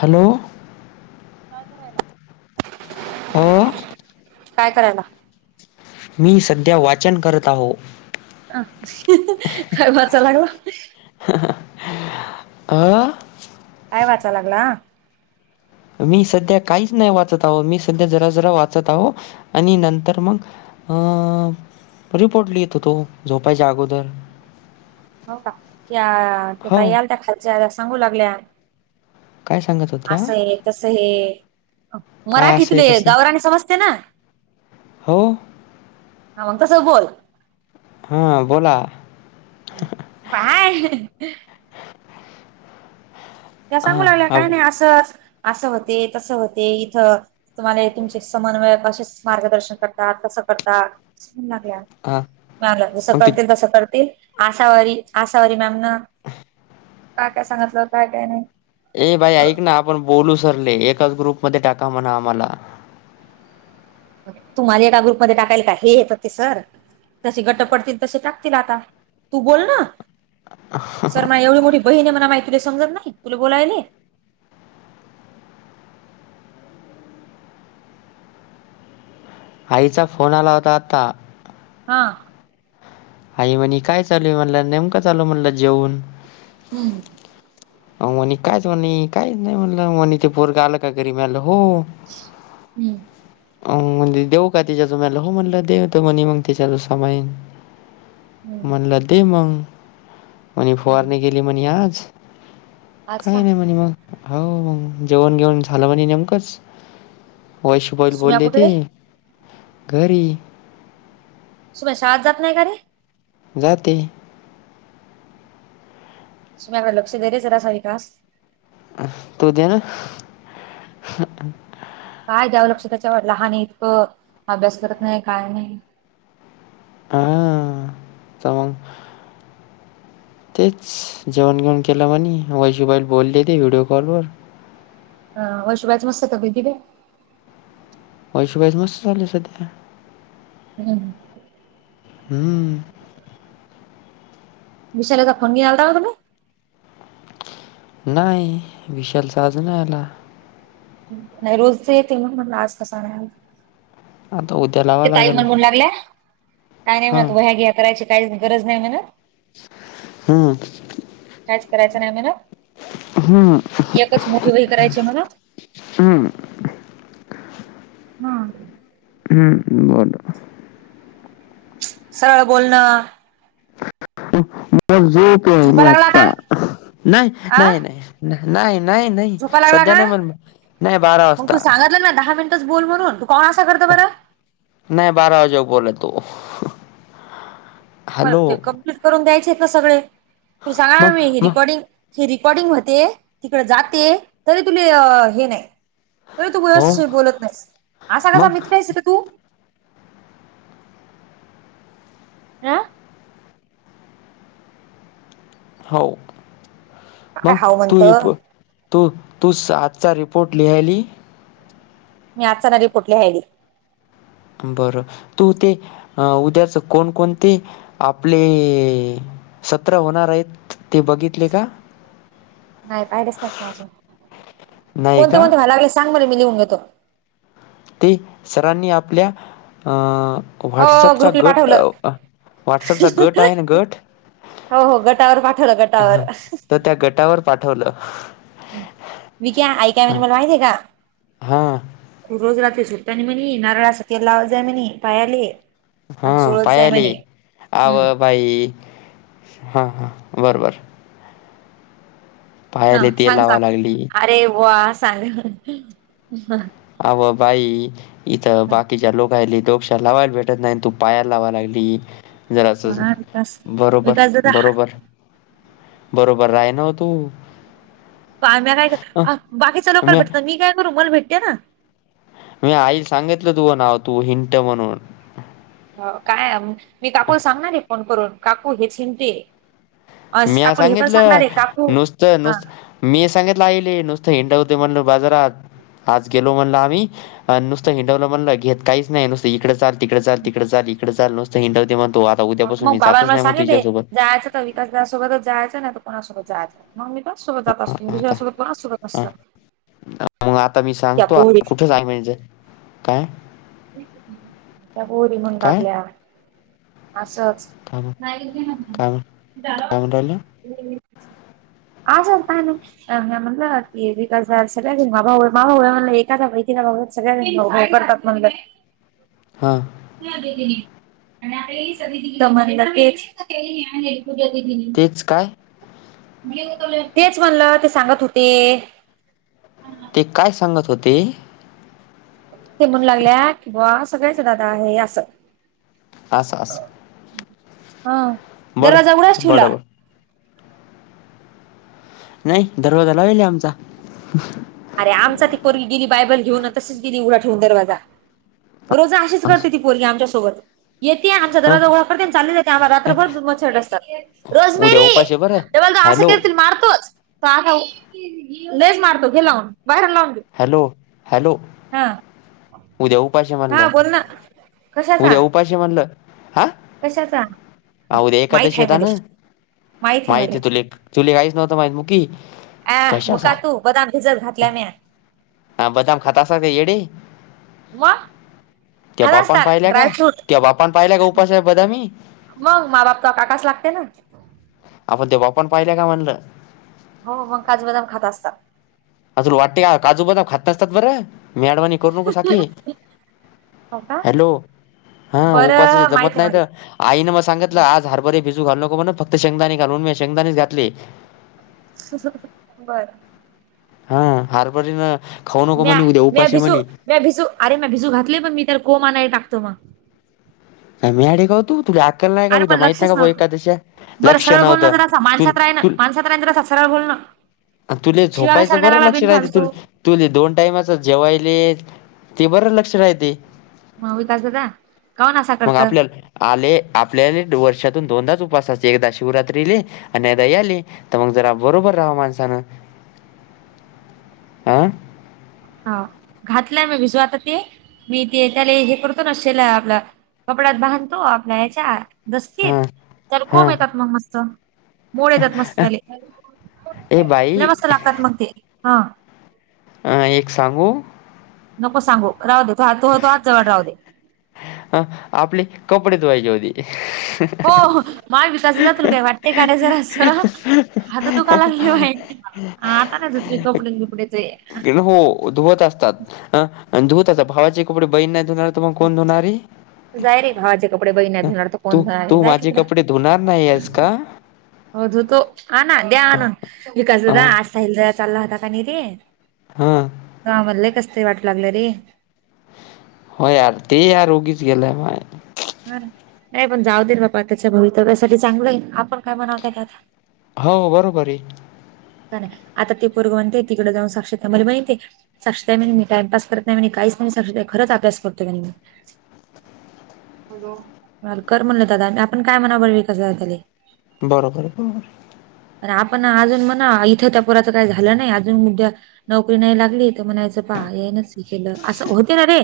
Hello काय करायला. हो काय करायला. मी सध्या वाचन करत आहो. अ काय भचा लागला. हा हा अअअअ काय वाचाय लागला. मी सध्या काहीच नाही वाचत आहो, मी सध्या जरा जरा वाचत आहो आणि नंतर मग अ रिपोर्ट लिहित होतो झोपायच्या अगोदर. हो का या त्या ताई हो आलत्या खालच्या सांगू लागल्या. काय सांगायचं होतं. असं हे तसं हे. काय असे मराठीतले तसे गावरानी समजते ना. हो हा मग तसं बोल. हां बोला. बाय त्या सांगू हां लागल्या काय अब नाय असच असं होते तसं होते इथं. तुम्हाला तुमचे समन्वय कसे मार्गदर्शन करतात कसं करतात म्हणू लागल्या. हां ना नाही जसं मग ती करतील तसं करतील. आसावरी, आसावरी मॅम नं काय काय सांगितलं, काय काय नाही. ए बाई ऐक ना आपण बोलू सरले, एकाच ग्रुपमध्ये टाका म्हणा आम्हाला. तुम्हाला एका ग्रुपमधे टाकायलं काय हे येत हो ते सर जसे गटं पडतील तसे टाकतील, आता तू बोल ना. सर मला एवढी मोठी बहीण आहे, म्हणा माहि तुला समजत नाही तुला बोलायले. आईचा फोन आला होता आता. हहां. आई म्हणी काय चालूये, म्हणला नेमका चालू म्हणलं जेवून. हम्म अवो म्हणी कायच म्हणी, काहीच नाही म्हटलं, मनीचे पोरग आलं का घरी, म्या म्हटलं हो. हम्म. अ म्हणले देऊ का तिच्याच, मला हो म्हणलं देतं, म्हणे मग तिच्याचा संभाळीन. हम्म म्हणलं दे मंग म्हणे हम्म. फुवारनी केली म्हणे आज. आज का? काही नाही म्हणे मग, हो मग जेवण घेऊन झालं म्हणे नेमकंच. होय वैशभ ऑईल सुम्या बोलले कुठे ते रे घरी. सुभाष शाळेत जात नाही कारे? जाती. सुभ्याकडे लक्ष देरे जरासा विकास. तू द्देना काय द्यावं लक्ष त्याच्यावर, लहान इतकं अभ्यास करत नाही काय नाही. हा चं मग तेच जेवण घेऊण केलं म्हणे, वैशू बाईलं बोलले ते व्हिडिओ कॉलवर. वैशुबाईचं मस्त तब्बेत. ववैशुबाईच मस्त चालूये मस्त सध्या. हम् हम्म विशालफोन नई आल्ता का तुले [unintelligible] नाही विशालचा अजून नाहीं आला. नाही रोज ते येते मग, म्हटलं आज कसा नही आला. आता उद्याला ते ताई म्हणवू लागल्या, काय नाही हा म्हणत वह्या घीया करायची काही गरज नाही म्हणं. हम काहीच करायचं नाही नाय मेनू हम्म एकच मोठी वही करायची म्हणे. हम्म हा. हम्म, बोलो. सरळ बोलणंआ? मग झोप झोपा येईली लागला आता, का नाही आ नाही नाही. नाही नाही नाही झोपा लागला सध्या नाही म्हणे ग नाही बारा वाजता. नाही दहा मिनिटच बोल म्हून तू कोण असा करत बरं. नाही बारा वाजेक बोलेल तू. मग ते कम्प्लीट करून द्यायचे आहेत ना सगळे, तू सांग मग मी हि मग रिकॉर्डिंग हे रिकॉर्डिंग व्हते, तिकडं जाते, तरी तुला हे नाही. तरी तू हो व्ययस्थित बोलत नाहीस, असा कसा मग मित्रयेरे? तु आ हो, काय मंग हाव म्हणत तुही तू तू सा आजचा रिपोर्ट लिहायली. मी आजचा नाही रिपोर्ट लिहायली. बर, तू ते उद्याच कोणकोणते आपले सत्र होणार आहेत ते बघितले का? नाही पाहिलेेच नाही मी अजून. नाही कोणते का? म्हणतो मला आधी सांग बर मी लिहून घेतो. ते सरांनी आपल्या अ हो व्हाट्सअपचा ग्रुपला गट, पाठवलं व्हॉट्सपचा गट आहे ना गट. हो हो गटावर पाठवल गटावर. हां, तर त्या गटावर पाठवल. वीक्या आई काय म्हणे मला माहित आहे का? हां, रोज रात्री झोपताना म्हणी, नारळाच तेल लावत जाय म्हणी पायाले. आणि हम्म चोळत जाय पायाले, म्हणे आव हम्म बाई हा हा बरोबर. हा पायाले तेल सांग लावा सांग. लागली. अरे बुवा सांग. अव बाई इथ बाकीच्या लोकहिली डोक श्याला लावायला भेटत नाही. आण तू पायाला लावाय लागली. जरासच, हा विकास बरोबर विकास दादा बरोबर बरोबर राय नाव तू. काय म्या काय करू, अ बाकीचा लोकांना म्या भेटतात मी काय करू. मला भेटत्या ना. मी आईला सांगितल तुझ नाव. तू हिंट म्हणून. हो काय मी काकूला सांगणार आहे फोन करून. काकू हेच हींटी हे. म्या पण सांगितल. सांगणार आहे काकू नुसत हा नुसत मी सांगितल आईले, नुसत हिंडवते म्हणल बाजारात. आज गेलो म्हणल आम्ही, आणि नुसत हिंडवल म्हणल. घेत काहीच नाही नुसत इकड चाल तिकड चाल, तिकड चाल. इकडे चाल. नुसत हिंडवते म्हणतो. आता उद्यापासून मी जातच नाही म्हणतो हिच्यासोबत. विकास दादा सोबतच जायच ना. नाहीतर कोणा सोबत जायच. मग मी त्याास सोबत जात असतो. मी हा, दुसऱ्या आता हा. सोबत [unintelligible] मग आता मी त्या सांगतो पोरी आता कुठ थांबायच आहे. काय? त्या पोरी म्हणु काय लागल्या असच. काय म्हण- काय म्हण- काय म्हणून राहिलं [unintelligible] [unintelligible] [unintelligible] सगळ्या जणी भो भो करतात म्हणल. हा [unintelligible] पूजा दीदीनी. तेच काय तेच म्हणल, ते सांगत होते. ते काय सांगत होते. ते म्हणू लागल्या कि, बवा सगळ्याच दादा आहे अस. आस आस हा दरवाजा उघडाच ठेवला. बडबड नाही दरवाजा लावेल आमचा. अरे आमचा ती पोरवी गेली बायबल घेऊन तशीच गेली उडा ठेवून दरवाजा. रोज अशीच करते ती. पोरगी आमच्यासोबत येते आमचा हां दरवाजा उा करते चालले जाते आहा रात्रभरचछट असतात उद्या रोजमेरी. उपाशी बरं जवल तोा हॅलो केतील मारतोच त आता लेज मारतो घे लावून बाहेर लावून घेऊ. Hello hello. हा उद्या उपाश हा म्हणलं बोल ना कशाचा उद्या उपाश म्हणलं हा. कशाचा उद्या माहित एकादशी आहे यता मले ना. माहित माहती मले आहे तु तु काहीच नव्हतं माहि मु कशा. हो काकू बदाम भिजत घातले मी. हा बदाम खातसा काय येडे. मग त्या खात बापान असतात पाहिल्या ड्रायफ्रूट का बापान पाहिल्या का उपासाहेब बदामी. मग मा बाप तकास लागते ना. आपण ते बापानं पाहिल का म्हणलं? हो मग काजु बदाम खात असता. अजल वाटे काजू बदाम खात नसतात बरं मी म्याडवाणी करू नको आखी. हो का हॅलो हा उपासा बरं जमत माहित आहे नाहीत. आईनें म सांगितलं आज हरभरे भिजू घाल नको ना फक्त शेगदानी घालून मी शेंगदानीच घातले. बरं हा हारप ना खाऊ नको म्या म्हणे उद्या म्या उपास आहे भिजू म्हणे. म्या भिजू अरे मग भिजू घातली पण मी तर कोमा नाही टाकतो मग. का म्याड आहे का तूल आ. ल नाही का अरे उद्या पण माहित लक्षच नाही का नव्हतं. एखादश बरं लक्ष सरळ नव्हत बोलणं जरासा तु माणसात राय ना तु. माणसात राय जरासा सरळ बोलणं. तुला शिव्या झोपायचं कशाला द्यायला बरं लागला लक्ष राहते बिनफालतू तु. तुले दोन टाइमाच जेवायले ते बरं लक्ष राहते. म विकास दादा काऊन असा मग करतं आपल्याला. आले आपल्याले वर्षातून दोनदाच उपसाचे एकदा शिवरात्रीले आणिदा आले. तर मग जरा बरोबर राहा माणसानं. हा [unintelligible] हा घातलाय मग भिजू आता ते? मी ते त्याला हे करतो ना शेला आपला कपड्यात बांधतो आपल्या ह्याच्यात दसतीत हा तर कोब हा येतात मग मस्त. मोड येतात मस्तले ए बाई मस्त लागतात मग ते हा एक सांगू? नको सांगू राह दे तो तो हो तो आज जवळ राह दे. अ आपले कपडे धुवायचे होती. हो हो माग विचस ज तुला काय वाटते का रय जर असं. हात दुखायला लागले आता नाही धुत कपडे बिपडे ते. हो धुवत असतात धुवत असतात भावाचे कपडे बहीण नाही धुणार तुम्हा कोणधणारी? जाय रे भावाचे कपडे बहिण्यात घणार तर तू कोणणारे तू जाय माझे तिकड. कपडे धुणार नाही आहेस का? अधू तो ह ना द्या आणन विकास अ साहिल चालला होता का नाही रे हा तू आम्हाला कसतरी वाटू लागलं रे. हो यार ते या आरोगीच गेल्या म हे पण जाऊ दे ना त्याच्या भवितव्यासाठी चांगले आपण काय म्हणावं त्याच्यात हो बरोबर आहे. का नाही. आता ते पोरग म्हणते तिकड जाऊन साक्षी ताई मला माहितेय साक्षीताई म्हणे मी काही टाईमपास करत नाही म्हणे काहीच [inaudible] खरच अभ्यास करतोय म्हणे मी हॅलो कर म्हणल दादा आपण काय म्हणावं बर विकास दादा त्याले [unintelligible] बरोबर हाय बरोबर हाय पण आपण अजून म्हणा इथं त्या पोराचं काय झालं नाही अजून उद्या नोकरी नाही लागली तर म्हणायचं पाहा हेनाच केलं असं होते ना रे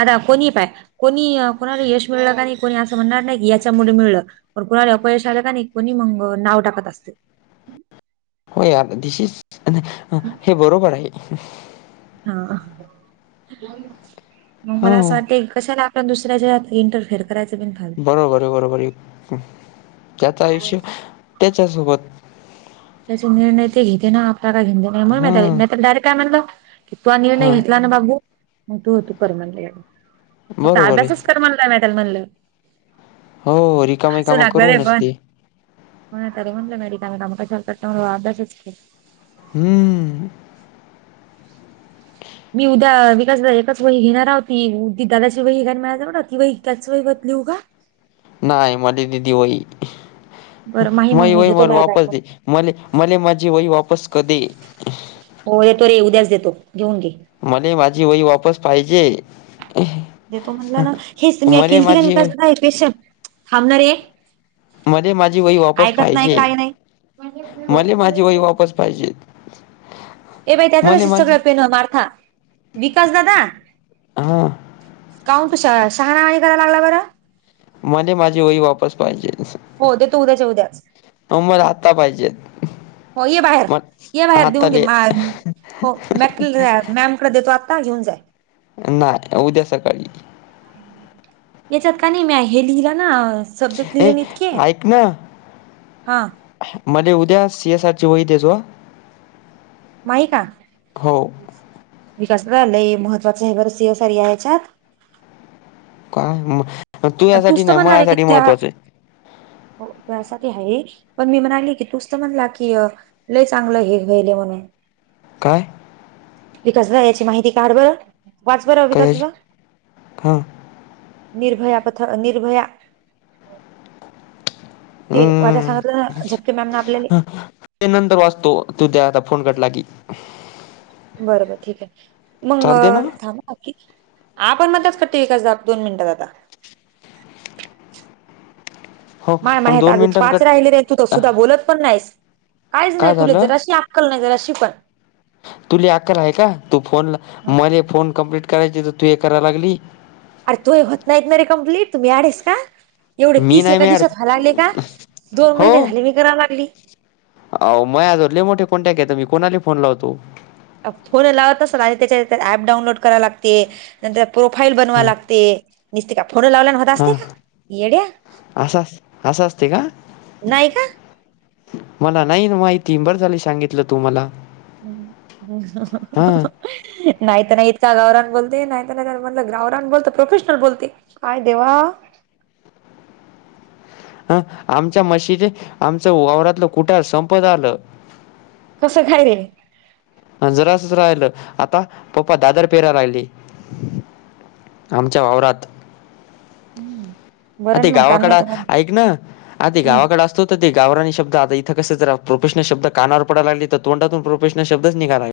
आता कोणीही पाय कोणी कोणाला यश मिळल का नाही कोणी असं म्हणणार नाही. की याच्यामुळे मिळलं पण कुणाला अपयश आलं का नाही. कोणी मग नाव टाकत असतय होय आता दिस इस हे बरोबर आहे. हा मग मला असं हो वाटतय कशाला दुसऱ्याच्यात इंटरफेअर करायचा बिन फालतु बरोबर आहे बरोबर आहे त्याचं आयुष्य त्याच्या सोबत त्याचे निर्णय ते घेते ना आपल्याला काय घेणं देणं म्हणून मी हा त्याला नाय तर डायरेक्ट काय म्हणलं की पनवी ना हा घेतला ना बाबू मग तूव तू कर म्हणलं फक्त बरोबर आहे. अभ्यासच कर म्हणलं नाही तर म्हणलं हो रिकामे कामे करून असते होय ना त्याला म्हटलं ना रिकामे काम कशाला करतो म्हटलं हो अभ्यासच की हम मी उद्या विकास दादा एकाच वही घेणार हाव ती दादा वही हाय ना माझ्या जवळं ती वही त्याच वही वर लिहू का नाय मले दे ती वही बरं माही मग माई मी वही घेतो मला माझ्या बॅग वापस दे मध्ये मले मले माझी वई वापस क दे हो देतो रे उद्याच देतो. घेऊन घे मले माझी वई वापस पाहिजे. देतो म्हणलं ना हेच त मी मले केलती का नाय माझी विकास दादा हे स्पेशल थांबनारे [unintelligible] मले माझी वय वापस पाहिजे. काय नाही. हो मले माझी वय वापस पाहिजेल ए बाई त्याचाच सगळं पेन मारता विकास दादा हा काऊन तू श शहाणावाणी करायला. लागला बरं मले माझी वही वापस पाहिजे. हो देतो उद्याच्या उद्याच आव मला आता हो ये बाहेर ये बाहेर देऊन दे हो आताले मॅम [inaudible] मॅमकड देतो आत्ता येेऊन जाय. नाय. उद्या सकाळी. याच्यात का नाही म्या हे लिहील ना सब्जेक्ट लिहिले ए न इतके ऐक ना हा मले उद्या सी. एस. आर. ची वही देझो माही का हो विकस दादा लय महत्त्वाच आहे. बर सी. एस. आर या याच्यात काय म तुया साठी तूच तर नाही म्हणला माया रे की साठी त्या महत्त्वाचं हाय. हो तुया साठी आहे. पण मी म्हणाली की तूच तर म्हणला की लय चांगलं हे व्हायले. म्हणून काय? विकस दादा याची माहिती काढ बर वाच बर विकास कशाची दादा हा निर्भया पतक निर्भया ते वाचाया सांगतलं, हम्म ना झपके मॅम ना आपल्याला ते नंतर वाचतो. तू त्या आता फोन कटला की- बरबर ठीक आहे, मग चालते ना थांब आपण मदच कट दाबतो दोन मिनिटात आता, [inaudible] हो माय मग माहेत दोन अजून पाच मिनिटांकट राहिले नाही. तू तर सुद्धा बोलत, पण नाहीस काहीच नाही काय तुला झालं जर अशी, अक्कल नाही जराशी. तुले अक्काल आहे का? तू फोन मला फोन कम्प्लीट करायचे तर तू हे कराला लागली. अरे तूझ होत नाहीत ना रे कम्प्लीट तुम्ही [unintelligible] एवढे मी तीस नाही एका मॅड दिवसात हला आले का? दोन हो महिने झाले मी करा लागली. अहो मया जवळ लय मोठे कान्टॅक्ट येत मी कोणाले फोन लावतो. फोन लावत असलं आणि त्याच्या ऍप डाऊनलोड कराला लागते. नंतर प्रोफाईल बनवा हां लागते, नसते का फोन लावल्या न वत असते का येड्या. असं असं असते का नाही का? मला नाही ना माहितीबर झाली सांगितलं तू मला. हम् ह! हां हंहंहं नाहीत नाहीत का गावरान बोलते नाहीत नाही म्हणलं गावरांन बोलत प्रोफेशनल बोलते. काय देेवा! हं! आमच्या मशीदे आमचं वावरातलं कुठ संप झालं. कसं खाय रे! जरासच राहिलं आता पप्पा दादर पेरा राहिली. आमच्या वावरात. हम्म! आ ते गावाकडे ऐक ना! आ ते हम्म. गावांकडे असतो ते गावरानी शब्द आ इथं कसे जरा प्रोफेशनल शब्द कानावर पडाय लागले तर तोंडातून प्रोफेशल शब्दच निघालागले.